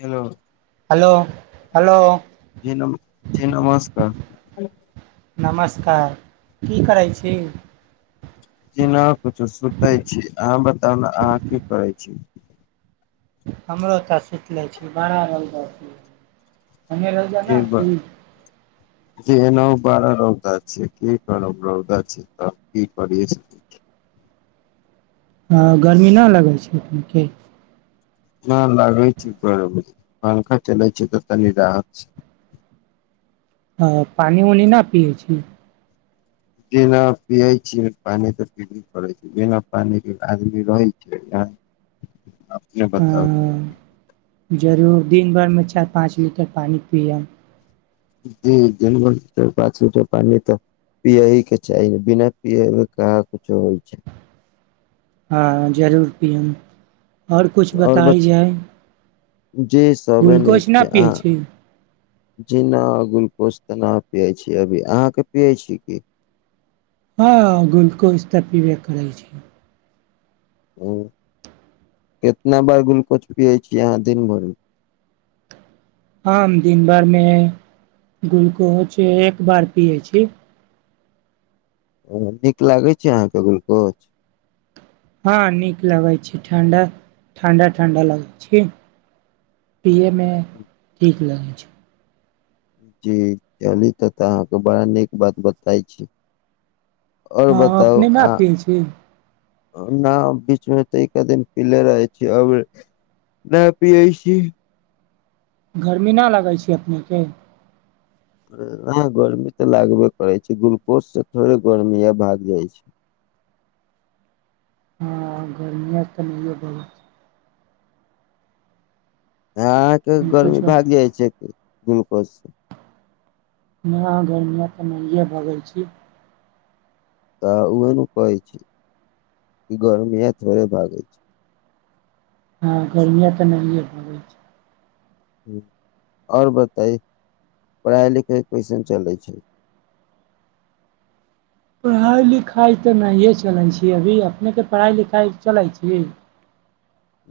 Hello hello hello जी नमस-जी नमस्कार हेलो नमस्कार की करै छी जी ना कुछो सुतै छी अहाँ बताउ न अहाँ की करै छी हमरो तऽ सुति लै छी बड़ा रौदा जी ब [unintelligible] जी एनो बड़ा रौदा छै की करब रौदा छै तऽ की करि हाँ गर्मी ना लगै छै एनख की न लागै छै बरबरी मलखा चलाय छै तऽ तनी राहत छै ह पानी उऊनी न पियए छी बिना पियै छै पानि तऽ पीबे करै छै बिना पानी के आदमी रहै छै जे बताउ जरूर दिन भरिमे चारि पाँच लीटर पानिप्य ज जनम पाँच लीटर पानि तऽ पिय ह के छैाह बिना पी कह कुछो होइ छै हँ जरूर पियम आओर किछु बताय जाय जी सेवन ग्लूकोज एक न छै आ पियै छी जीना ग्लुकोज तनाव पियै छी अभी अहाँके पियै छी की हँ गुलकोज तऽ पिबे करै छी ह कितना बार गुलकोच पियै छीिय अहाँ दिन भरिमे आम दिनभरमे ग्लुकोज एक बार पियै छी ओ नीक लागै छै अहाँके गुलकोच हँ नीक लगैत छै ठंडा ठंडा ठंडा लगैत छी पियैमे नठीक लगैत छै जी ची तऽ तऽ अहाँके बड़ा नीक बात बताइ छी आओर हँ बताउ अपने ने अहाँ पियै छी न बीचमे तऽ एके दिन पीले रहै छी अब नहि पियै छी गर्मी नहि लगै छै अपनेके ह गर्मी तऽ लागबे करैत छै ग्लूकोजसँ थोड़े गर्मी य भाग जाइत छै हँ गर्मिय तऽ नहिए ब ह अहाँके हुनको गर्मी छौ भागि जाइ छै बिलक हम अह घरमिय तऽ नहिए भगै छी तऽ ओ एन कहै छी कि गरमी आ थोरे भागे छै हँ गर्मिया तऽ नहि ह ब आओर बताई पढ़ाइ लिखाइ कइसन चलै छै पढ़ाइ लिखाइ तऽ नहिए चलै छी अभी अपनेके पढ़ाइ लिखाइ चलै छी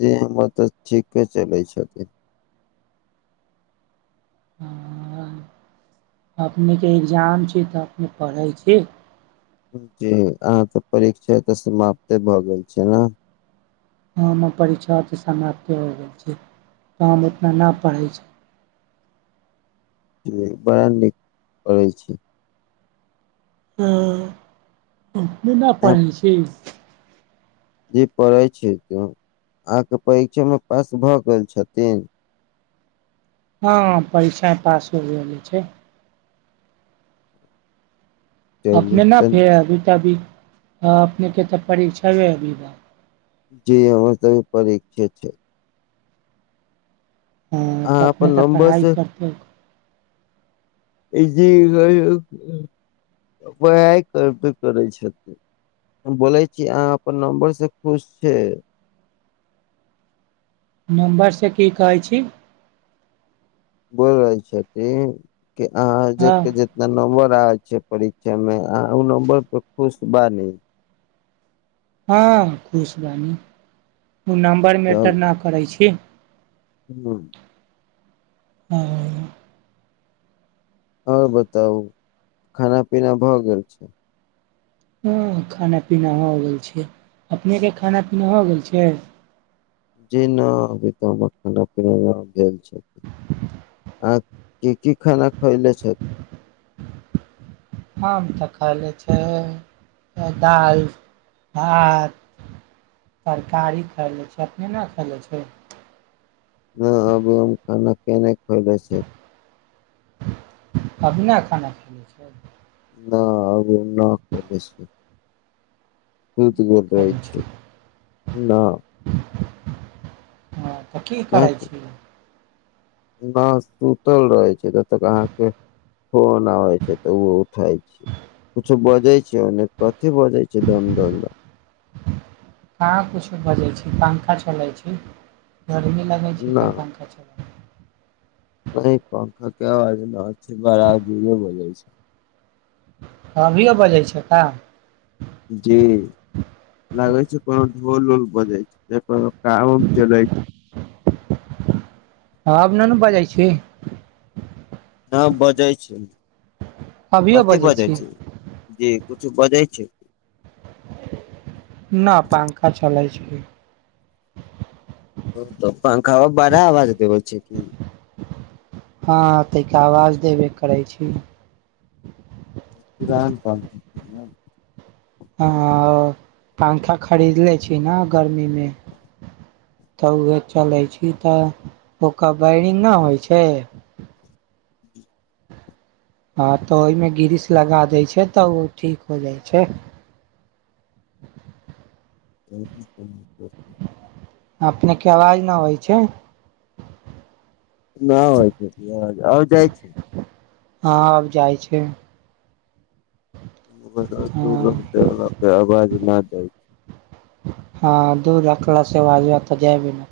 जे हमर तऽ ठीके चलैत छथिन ह अपनेके एग्जाम छी तऽ अपने पढ़ै छी जी अहाँके परीक्षा तऽ समाप्ते भऽ गेल छै ने हम हम परीक्षा तऽ समाप्ते हो गेल छै तऽ हम उतना नहि पढ़ै छी बयन नहि करै छै हँ ने नहि पढ़ै छी जेी पढ़ै छै आहके परीक्षामे पास भऽ गेल छथिन हँ पैसा पास हो रहले छै चलू अपने न तऽ फेर अभी तऽ अभी हँ अपनेके तऽ परीक्षबे अभी बात जी हमर तनि परीक्षे छै हाँ तऽ अहाँ अपन अपने तऽ नम्बर पढ़ाइ से करबै जी हम पढ़ाई करबे करै छै की हम बोलै छी अहाँ अपन नम्बर से खुश छै नम्बरसे की कहै छी बोल रहैल छथिन के अहाँ हँ के जितना नम्बर छै परीक्षा मेमे आ ओ नबर पर खुश बानी हँ खुशबानी ओ नम्बर मेटर ना करै छी हूँ हाँ आओर बताउ खाना पीना भऽ गेल छै हाँ खाना पीना हो गेल छै अपनेके खाना पीना हो गेल छै जी ना अभी तऽ हमरा खान पीना न भेल छै आँ- की की खाना खइले छथि आम तऽ खैले छै दालि भात तरकारी खैले छै अपने ना खैले छै ना अभी आम खाना कने खैलै छै अभी ना खाना खैले छै ना अब [unintelligible] नहि खयले छै [unintelligible] हँ तऽ की न करै छियै न सुतल रहै छै तब तक अहाँके फोन आबै छै तऽ ओ उठै छै कुछ बजै छै ओन्ने कथी बजै छै धम-धम कहाँ कुछो बजै छै पंखा चलै छै गरमी लगै छै ना तऽ पंखा चलै छै नहि पंखाके आवाज न छै बार आ जोरमे बजै छै अभियो बजै छै का जी लागै छै कोनो ढोल उल बजै छै कोनो काम उम चलै छै आब न-नु बाजै छी हाँ बजै छी कथि बजै छी जे कछु बजै छै न पंखा चलै छै ओ तऽ पंखा बड़ा आवाज देबै छै की हाँ तैका आवाज देबै करै छी पुरान पंखा हाँ हाँ पंखा खरीदलै छी नऽ गर्मीमे तऽ उहाए चलै छी तऽ ओकर वायरिंग ना होइ छै हाँ तऽ ओहिमे ग्रीस लगा दै छै तऽ ओ ठीक हो जाइ छै ह अपनेके आवाज नहि अइ छै न होइ छै आओ जाइ छै हँ आब जाइ छै [unintelligible] हँ जाइ हाँ दूर रखला से आवाज वहाँ तऽ जाबै न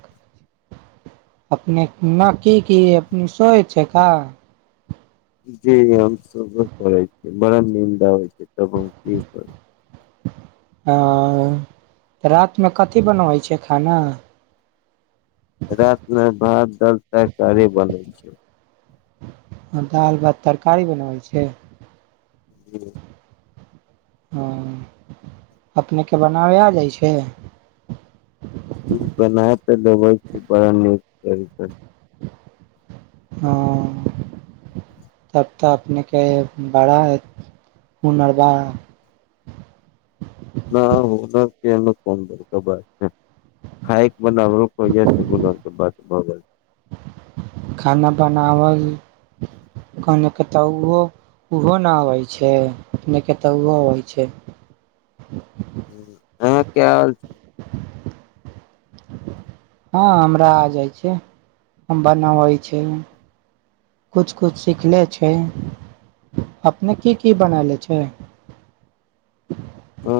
अपने न की की अपने सोै छै का जे हम सु बै करै छै बड़ा निन्द आबै छै त हम की कर ह रात में कथि बनबै छिय खाना रात में भात दाल तरकारी बनै छै दालि भात तरकारी बनाबै छिय जी अपनेकेँ बनाबय आ जाइ छै बनाय त दबइ छी बड़ा निक तरीका से ह तब तऽ अपने के बड़ा हुनरगार न हो नहि कि कोन बड़का बात छै खायक बनाबे कोहिया से हुनर बात भ गेल कनेके तऽ ओहो ओहो नहि अबै छै कनेके तऽ ओहो अबै छै अ क्याल हँ हमरा आ जाइ छै हम बनबै छै कुछ कुछ सीखले छै अपने की की बनाले छै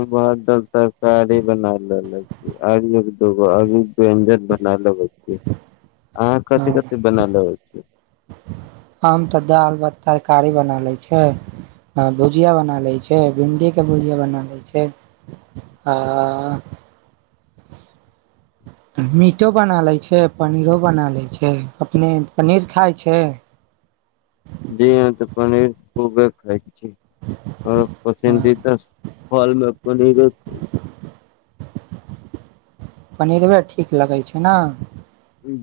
भात, दाइल, तरकारी बना लेे छी आर एक दूगो अभ व्यंजन बना लेे छी अहाँ हँ कथी कथिे बनल होइ छै हम तऽ दाल भात तरकारी बना लै छै भुजिया बना लै छै भिंडीके भुजिया बना लै छै आ मीटो बना लै छै पनीरो बना लै छै अपने पनीर खाइ छै जी ह तऽ पनीर खूबे खइ र हँ पसन्दीदा फल में पनीरे पनीरवे ठीक लगै छै ने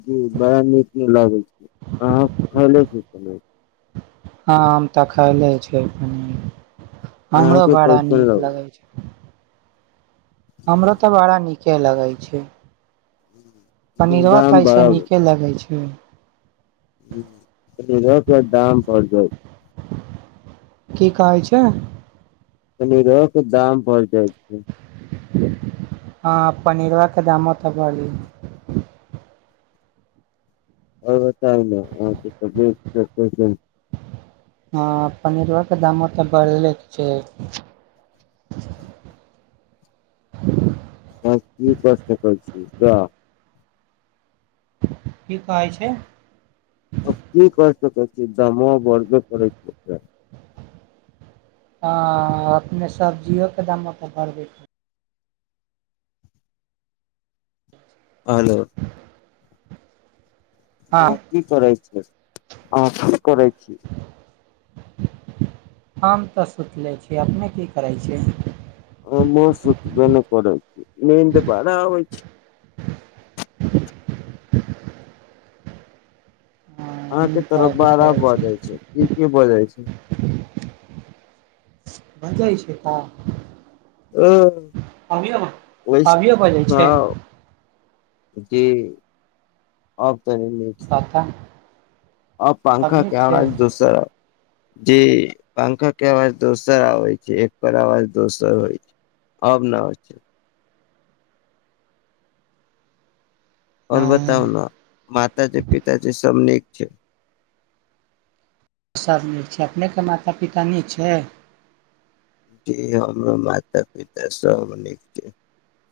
ज बड़ा नीक नहि लागै छै अह खैले छी हेलो हँ हम तऽ खायले छै पनीर हमरो अहाँके बड़ा कैसन नीक लगै लगाय छै हमरो तऽ बड़ा नीके लगै छै लेकिन पनीरवा दाम तऽ ऐसे बड़ा गेल। नीके लगे छै हू पनीरो के दाम बड़ जायत की कहै छै पनिरोख दाम बढ जाइ छै हँ पनीरवा दामो तऽ बढ़ी आओ त नहि हँ पनीरवा के दामओ तऽ बढ़ले छै हँ की प्रश्न कर छी र की कहै छै दमो बरे परै छै अपने सब्जियोके दाम अपन भरबै छै आलो हँ की करै छै अ की करै छी हम तऽ सुतिलै छी अपने की करै छियै ह न त पा आब छै अहाँके नींद तऽ तरफ अबे बारा करै ब जाइ छै की की ब जाइ छै मजाइ छै तऽ ह ओहि अभियो बजै छै हँ जी आब त पता आब पंखा अभिये के छै अवाज दोसर जी पंखा के अवाज दोसर आवै छै एकर अवाज दोसर होइ छै अब न हो छै और हँ बताउ न मताजी पिताजी सब निक सब नीक छै अपनेक माता पिता नीक छै जी हमरो माता पिता सब नीक छै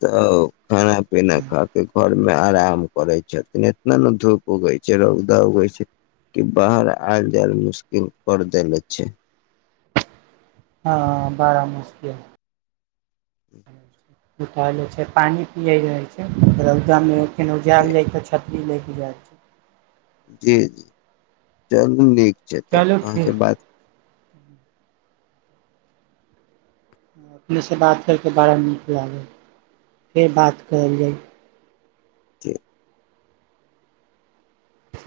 तऽ खाना पीना खाके घर मे आराम करै छथिन इतना ने धूप उगै छै रौदा उगै छै कि बाहर आयल जायल मुश्किल कर देले छै हँ बाड़ा मुश्किल उठालै छै पानि पियै रहै छै रौदामे केनाहु जी जायल जाइ तऽ छथि ई लैके जाइ छै जी जी चलू नीक त चलू अहाँ से ठीक बात अपनेसँ बात करि कऽ बड़ा नीक लागै फेर बात करल जाइ ठीक